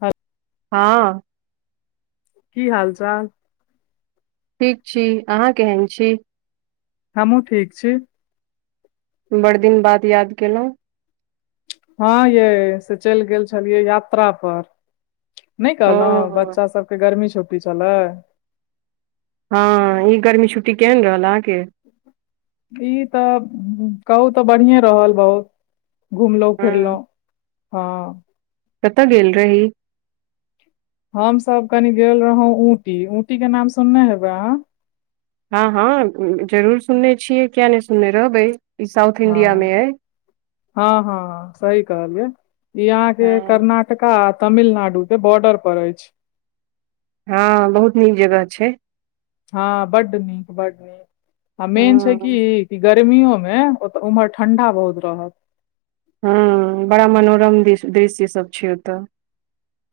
हा हँ की हाल चाल ठीक छी अहाँ केहन छी हमहुँ ठीक छी बड़ दिन बाद याद केलहुँ ह ये से चलि गेल छलियै यात्रा पर नहि कहलहुँ ओ बच्चा सभके गर्मी छुपी छलै, हँ ई गर्मी छुट्टी केहन रहल अहाँकेँ ई तऽ कहू तऽ बढ़िए रहल बहुत। घुमलो फिरलो हँ, कतय गेल रही हम सब कनी गेल रहौ ऊंटी ऊंटी के नाम सुनने हेबे अहाँ हँ हँ जरूर सुनने छियै किया नहि सुनने रहबै ई साउथ इंडिया मे य हँ हँ सही कहलिये यहाँके हँ कर्नाटक टका तमिलनाडु त बॉर्डर पर अछि। हँ बहुत नीक जगह छै, हँ बड नीक बड आ मेन छै हँ की गर गर्मियो मे ओत उम्हर ठंडा बहुत रहत। हँ बड़ा मनोरम दृश्य सब छै ओतऽ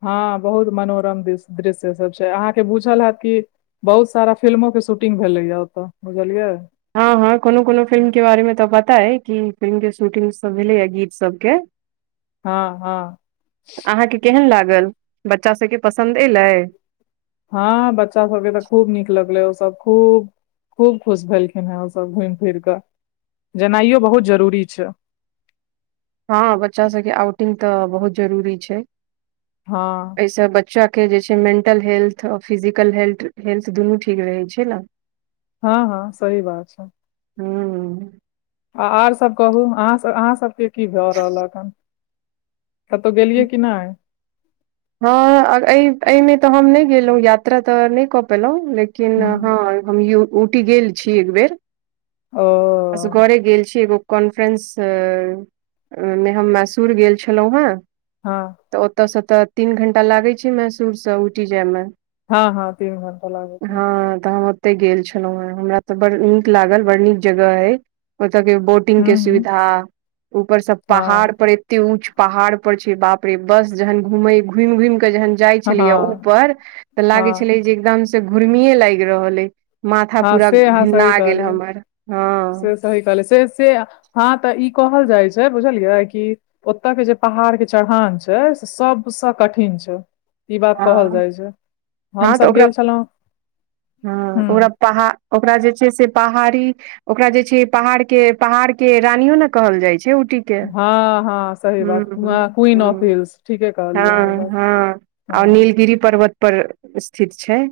हँ बहुत मनोरम दृश्य सब छै अहाँके बुझल हात कि बहुत सारा फिल्मोके शूटिंग भेलैए ओतऽ बुझलियै, हँ हँ कोनो कोनो फिल्म के बारे मे तऽ पता अइ कि फिल्म के शूटिंग सब भेलैय गीत सबके हँ हँ अहाँके केहन लागल बच्चा सबके पसन्द एलै, हँ बच्चा सबके तऽ खूब नीक लगलै ओसभ खूब खूब खुश भेलखिन हेँ ओसभ घुमि फिर कऽ जेनाइयो बहुत जरूरी छै हँ बच्चा सबके आउटिंग तऽ बहुत जरूरी छै। हँ एहिस बच्चा के जे छै मेंटल हेल्थ आ फिजिकल हेल्थ दुनू ठीक रहे छै हँ हँ सही बात हूँ आ आर सभ कहू अहाँसभ अहाँ सबके की भए रहलक केतऽ गेलियै क नहि हँ एहिमे तऽ हम नहि गेलहुँं यात्रा तऽ नहि कऽ पेलहुँं लेकिन लेकिन हँ हम उटी गेल छी एक बेेर ओ असकरे गेल छीय एगो कॉन्फ्रेन्स से ने हम मैसूर गेल छलहुँ हँ, हँ तऽ ओतय सँ तऽ तीन घण्टा लागैत छै मैसूरसँ उठि जायमे हँ हँ तीन घंटा लागै छै हँ तहन ओते गेल छलौ हैं हमरा तऽ बड़ नीक लागल बड नीक जगह है ओते के बोट [unintelligible] टिंग हूँ के हूँ सुविधा ऊपर सब पहाड़ हँ पर एते ऊच्च पहाड़ पर छैय बाप रे बस जेहन घुमेै घुयम- घुयम के जेहन जाय हँ छेलेैय ऊपर तऽ हँ लागेै छेलेै जे एकदम से घुर्मीेये लाग रहल ऐ माथा हँ पूरा से अहाँ सही भिन्ना गेल कहलियै हमर से हँ सही कहले से से हँ तऽ ई कहल जाइ छै बुझलियै कि ओतय के जे पहाड़के चढ़ान छै से सभसँ कठिन छै ई बात कहल हँ जाइ छै हँ हमस तऽ ओकरा गेल छलहुँ हँ ओकरा पहा ओकरा जे छैय से पहाड़ी। ओकरा जे छैय पहाड़ के पहाड़ के रानियों ने कहल जाय छै उटी के हँ हँ सही बात हँ क्वीन ऑफ हिल्स ठीके कहलियै अहाँ ई बात हँ ह और हँ नीलगिरी पर्वत पर स्थित छैय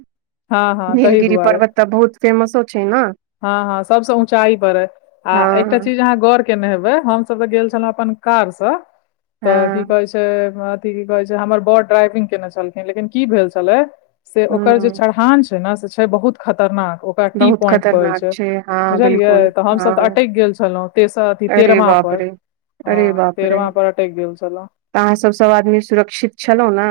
हँ हँ तहि नीलगिरी पर्वत तऽ बहुत फेमसो छैय न ह ह सबस ऊँचाई पर अैय आ एकटा हँ चीज अहाँ गर के ने हेबे हम सब तऽ गेल छेलौ अपन कार स तऽ की हँ कहेै छैय से अथि की कहै छैय हमर बड़ ड्राइविंग केने छलखिन लेकिन की भेल छलै से ओकर जे हँ चढ़ान छैय न से छैय बहुत खतरनाक ओकर टी बहुत पॉइंट कहैय खतरनाक छैय छै हँ बुझलियै बिलकुल तऽ हमसभ तऽ हँ अटैक गेल छेलौ तेसर अथी अरे तेरवां बाप पर रे ह अरे बाप रे तेरवां पर अटैक गेल छेलौ अहाँ सब-सब आदमी सुरक्षित छेलौ न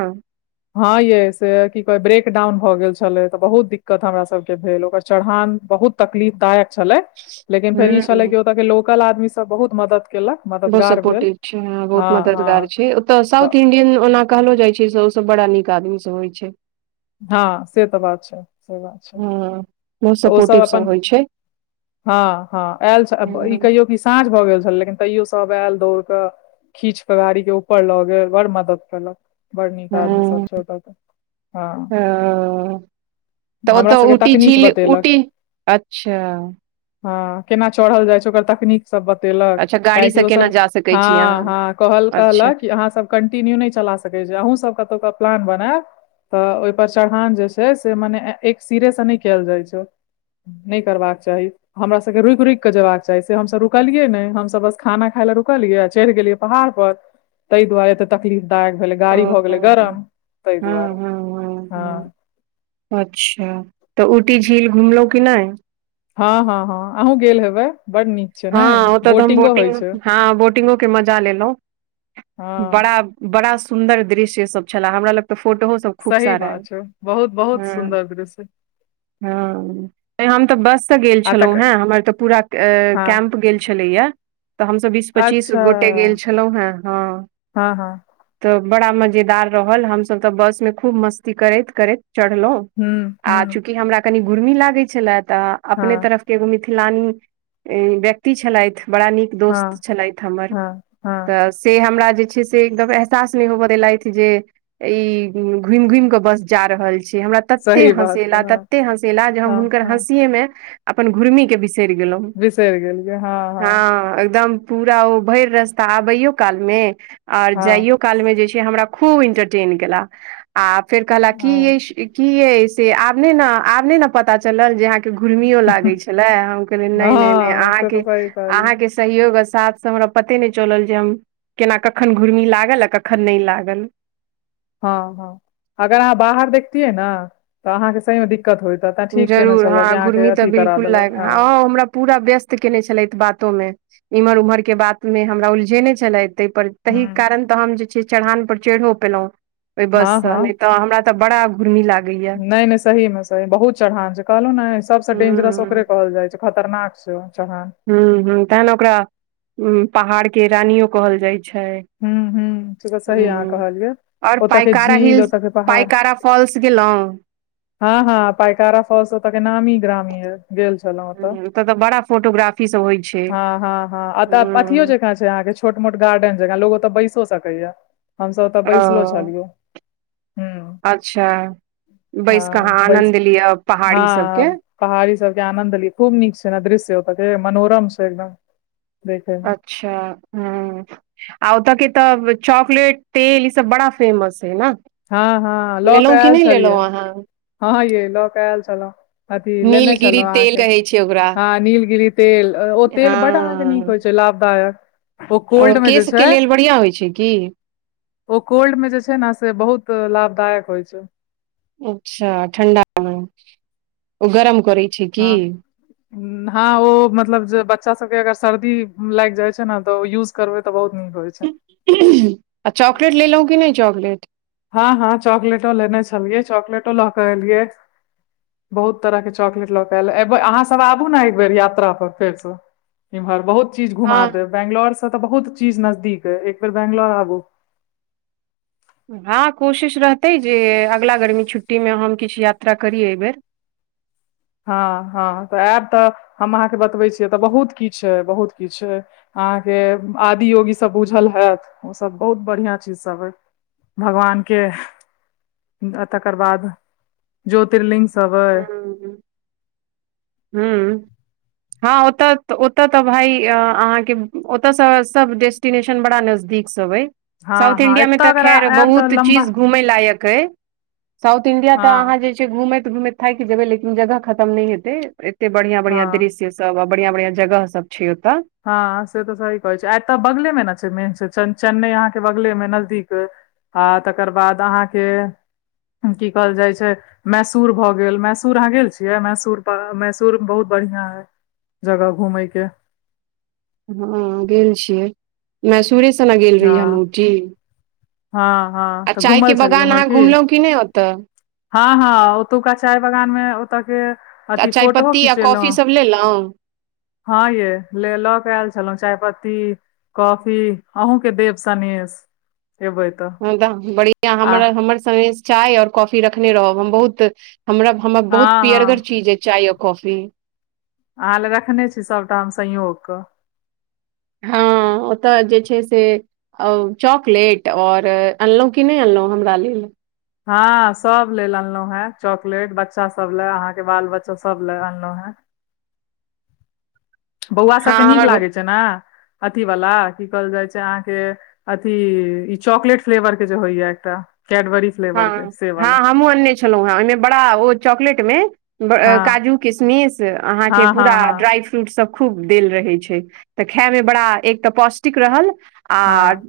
ह यै से की कहै ब्रेकडाउन भऽ गेल छेलै तऽ बहुत दिक्कत हमरा सबके भेल ओकर चढ़ान बहुत तकलीफ दायक छलेैय लेकिन फेर इ छलेै ह कि ओतऽ के लोकल आदमी सब बहुत मदद केलक बहुत मददगार भेल सपोटिव छी बहुत हँ हँ मददगार छी तऽ साउथ इंडियन ओना कहलो जाय छैय से ओ सब बड़ा नीक आदमी सब होय छैय ह से तऽ बात छै से बात छै हँ बहुत ओ सब सपोर्टिव अपन होइ छै ह ह एल इ हँ कहियो कि साँझ भऽ गेल छलेै लेकिन तैयो सब एल दौड़ कऽ खीच क गाड़ी के ऊपर लऽ गेल बड़ मदद केलक बड़ नीक आदमी सब छैय ओतऽ के हँ हऽ तऽ ओ हमरा तऽ सबके उटी तकनीक झील उटी अच्छा ह केना चढ़ल जाय छैय ओकर तकनीक सब बतेलक अच्छा गाड़ी से काहियो केना सब जा सकै ह छी अहाँ ह कहल- अच्छा कहलक कि अहाँ सब कंटिन्यू नै चला सकै छै अहूँ सब कतौ क प्लान बनेब तऽ ओहिपर चढ़ान जे छैय से मने एक सिरे से नै कऽल जाय छैय नै करबाक चाही हमरा सब के रूइक रुइक कऽ जेबाक चाही जे हम सब रुकलियै ने हम सब बस खाना खााय लए रुकलियै आ चैढ़ गेलियै पहाड़ पर तैय दुआरे एते तकलीफ दायक भेलै गाड़ी ओ भऽ गेलै गरम तै हँ दुआरे हँ हँ हाऽ हँ अच्छा तऽ उटी झील घुमलौ कि नै ह ह ह अहु गेल हेबै बड नीक छै ह ने ओतऽ तऽ हम बोटिंगो बौटिंग होइ छै ह बोटिंगो के मजा लेलौ हँ बड़ा बड़ा सुंन्दर दृश्य सब छेला हमरा लग तऽ फोटोओ सब खूब सही सारा अइ बात छै बहुत -बहुत सुंन्दर दृश्य हऽ नै हम तऽ बस स गेल आ छलौ तक हें हमर तऽ पूरा हाँ कैम्प गेल छेलै या तऽ हमसभ बीस पच्चीस अच्छा गोटे गेल छलौ हें ह हाॅं हाॅं तऽ बड़ा मजेदार रहल हम सब तऽ बस में खूब मस्ती करैत -करैत चढ़लौ हूँ हुॅं चूँकि हमरा कनि गोर्मी लागै छेला तऽ अपने हाँ तरफ के एगो मिथिलानी व्यक्ति छेलैथ बड़ा नीक दोस्त हाँ छेलैथ हमर हाँ हाँ तऽ से हमरा जे छै से एकदम एहसास नै होबदेलैथ जे ई घुइम घुइम कऽ बस जा रहल छै हमरा तत्ते सही बात छौ हँसेला हाँ तत्ते हँसेला जे हम हाँ हुनकर हाँ हँसिये में अपन घुर्मी के बिसैर गेलों बिसेर गेल हँ एकदम पूरा ओ भैर रस्ता आबैयो काल मे आर हाँ जाइयो काल मे जे छै हमरा खूब इंटरटेन केला आ फेर कहलक की हाँ मैं स की यै से आब नेै न आब नेै न पता चलल जे अहा घुरमियो लागै छेलाहम कहलियै नै -नै नै हाँ आँहा से तऽ के सही कहलियै -आँहा के सहयोग आ साथ से हमरा पते नै चलल जे हम केना कखन घुर्मी लागल आ कखन नै लागल ह ह अगर अहाँ बाहर देखतियै ने तऽ अहाँ के सही मे दिक् कत होयता त ठीक केने जरूर चलौं जे हँ अहांके घुर्मी तऽ अथी करा बिल्कुल देलक लाग ह हँ हमरा पूरा व्यस्त केने छलथि बातो मे इम्हर उम्हर के बात मे हमरा उलझेने छलथि तै पर तहि हम्म कारण तऽ हम जे छै चढ़ान पर चड़हो पेलौं ओहि बस हाँ से हाँ नय तऽ हमरा तऽ बड़ा घुर्मी लागैया नय नय सही मे सही बहुत चढ़ान छै कहलौ ने सबस हूँ डेंजरस ओकरे कहल जाइ छै खतरनाक छय उ चरहान हूं हूं तें न ओकरा पहाड़ के रानियो कहल जाइ छै हूं हूं सही अहाँ हूँ कहलियै आओर ओतऽ के पाइकारा झील हिल्स ओतऽ के पहाड़ पाइकारा फॉल्स गेलहुँ हँ हँ पाइकारा फौस ओता के नामी ग्रामी अइ गेल छलौं ओतऽ हूँ तऽ बड़ा फोटोग्राफी सब होइ छै हँ हँ हँ ओतऽ अथियो हूँ जंका अहाँ के छोट मोट गार्डन जकां लोग ओतऽ बैसो सकैया हम सब ओतऽ बैसलो ओ छलियै हूं अच्छा बैस कऽ हँ अहाँ बैस आनन्द लिअ पहाड़ी हँ सभके पहाड़ी सबके आनंद लिय खूब नीक छै ने दृश्य ओत मनोरम छै एकदम देखै मे अच्छा हूं आ ओतऽ के तऽ चॉकलेट तेल ई सब बड़ा फेमस अइ न हँ हँ लऽ कऽ लेलहुँ कि एल नहि छलियै लेलहुँ अहाँ हँ यै लऽ कऽ एल छलौं अथी लेने नीलगिरी छलौं तेल अहाके कहै छै ओकरा हँ नीलगिरी तेल ओ तेल बड अहाँके नीक हँ होइ छै लाभदायक ओ कोल्ड मे जे केशके छै लेल बढ़िआँ होइ छै की ओ कोल्ड मे जे छै ने से बहुत लाभदायक होइ छै अच्छा ठण्डा मे ओ गरम करै छै की हँ हँ ओ मतलब जे बच्चा सब के अगर सर्दी लागि जाइ छै ने तऽ यूज करबे तऽ बहुत नीक होइ छै [unintelligible] आ चॉकलेट लेलौं कि नय चॉकलेट हँ हँ चॉकलेटो लेने छलियै चॉकलेटो लऽ के एलियै बहुत तरह के चॉकलेट लऽ केऽ ऐल अहाँ सब आबु ने एक बेर यात्रा पर फेरसँ इम्हर बहुत चीज घुमा हँ देब बैंगलोर से त बहुत चीज नजदीक अइ एक बेर बैंगलोर आबु हँ कोशिश रहतै जे ऐगला गरमी छुट्टीमे हम किछ यात्रा करी एबेर हँ हँ तऽ एब तऽ हम अहाँके बतबै छीयै एतऽ बहुत किछ छै बहुत किछ अहाँके आदि योगी सभ बूझल हेऽत ओसभ बहुत बढ़िआं चीज सभ हइ भगवान के आ तकर बाद ज्योतिर्लि्ंग सब अय हूं हँ ओतऽ ओतऽ तऽ भाइ अहाँके ओतयसँ सब देश डेस्टिनेशन बड़ा नजदीक सब अय हँ साउथ हँ इंडिया मे एतऽ तऽ अगर खरि आयब तऽ बहुत लम्बा चीज घूमै लायक साउथ इंडिया तऽ अहाँ हँ जे छै घुमति घुमति थाइक जेबै लेकिन जगह खतम नहि हेतै एते बढ़ियां बढ़ियां हँ दृश्य सब आ बढ़ियां बढ़ियां जगह सब छै ओतऽ हँ से तऽ सही कहै छै आ तऽ बगले मे ने छै मेन छै चेन्नई अहाँके बगले मे नजदीक आ तकर बाद अहाँके की कहल जाइ छै मैसूर भऽ गेल मैसूर अहाँ गेल छियै मैसूर पर मैसूर बहुत बढ़िआं अइ जगह घूमैय के ह गेल छियै मैसूरे स ने गेल रहियै हम हँ औटी हँ हँ आ तऽ चाय घूमल के बगान अहाँ घुमलहुँ कि नहि ओत ह ह ओतुका चाय बगान मे ओतऽ के आ अथि चाय फोटो पत्ती आ खिचेलहुँ। कॉफी सब लेलहुँ ह ये ले लऽ के आयल छलहुँ चाय पत्ती कॉफी अहुके देब सनेश एबै तऽ बढ़आ आ हमर से चाय ओर कॉफी रखने रहब हम बहुत हमरा हमर बहुत हँ पियरगर हँ चीज है चाय आर कॉफी, अहाँ लऽ रखने छी सभटा हम संयोग कऽ ह ओतय जे छै से चॉकलेट ओर अनलहुँ कि नहि अनलहुँ हमरा लेल, हँ सभ लेलऽ अनलहु हें चॉकलेट बच्चा सभ लए अहाँकेँ बाल बच्चो सभ लए अनलहु हे बौआ सभके हँ नीक हमर लागे छै ने अथी वाला कि कहल जाइ छै अहाँकेँ अथी ई चॉकलेट फ्लेवर के जे होइया एकटा कैडबरी। फ्लेवर के हँ से हँ वाला हमहूँ अनने छलहुँ हे ओहिमे बड़ा ओ चॉकलेट मे हँ काजू किशमिश अहाँकेँ हँ हँ पूरा हँ ड्राइ फ्रूट सभ खूब देल रहै छै तऽ खायमे बड़ा एक तऽ पौष्टिक रहल आ हँ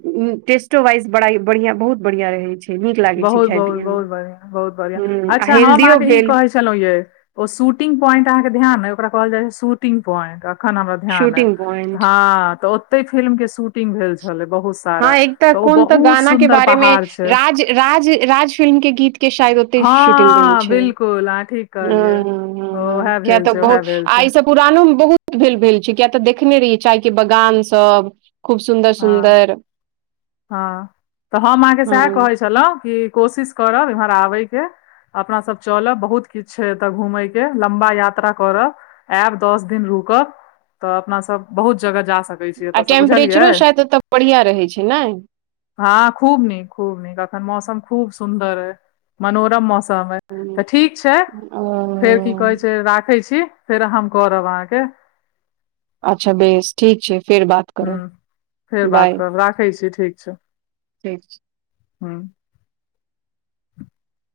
टेस्टो वाइज बड़ा बढ़िया बहुत बढ़िया रहे छै नीक लागे छै। बहुत खाय पियए मे बहुत बढ़िया बहुत बढ़िया हुं आ अच्छा हम हेल्दियो अहाँकेँ ई भेल कहै छी छलहुँ य ओ शूिंग पॉइट अहाँकेँ ध्यान ओक कहल जाइ छै शूटिंग पॉइंट नै हमरा ध्यान शूटिंग पॉइंट ह तऽ ओते फिल्म के शूटिंग भेल छल बहुत सारा हँ एक तऽ ओ कोन तऽ बहुत गाना के सुन्दर बारे मे पहाड़ छै राज राज राज फिल्म के गीत के शायद ओ शूटि भेल हँ छै बिल्कुल अहाँ ठीक कहलियै ओएह किया भेल तऽ छै बहु ओएह भेल छै ई सभ पुरानोमे बहुत भेल भेल छै किया तऽ देखने रहियै चायके बगान सभ खूब सुन्दर हँ सुन्दर। हँ तऽ हम अहाँकेँ सएह हँ कहै छलहुँ कि कोशिश करब एम्हर आबयके, अपना सभ चलब बहुत किछु छै एतय घूमय के लम्बा यात्रा करब आयब दस दिन रुक तऽ अपना सभ बहुत जगह जा सक आ टेम्परेचरो शायद ओतय बढ़िआ रहैत छै ने, हँ खूब नीक खूब नीक अखन मौसम खूब सुंन्दर है मनोरम मौसम। सभ हम्म, तऽ ठीक छै फेर कि ओ कहै छै राखै छी, फेर हम करब अहाँकेँ अच्छा बेस ठीक छै फेर बात। हू करब फेर बात बाय करब राखै छी ठीक छै। ठीक छै ह [inaudible]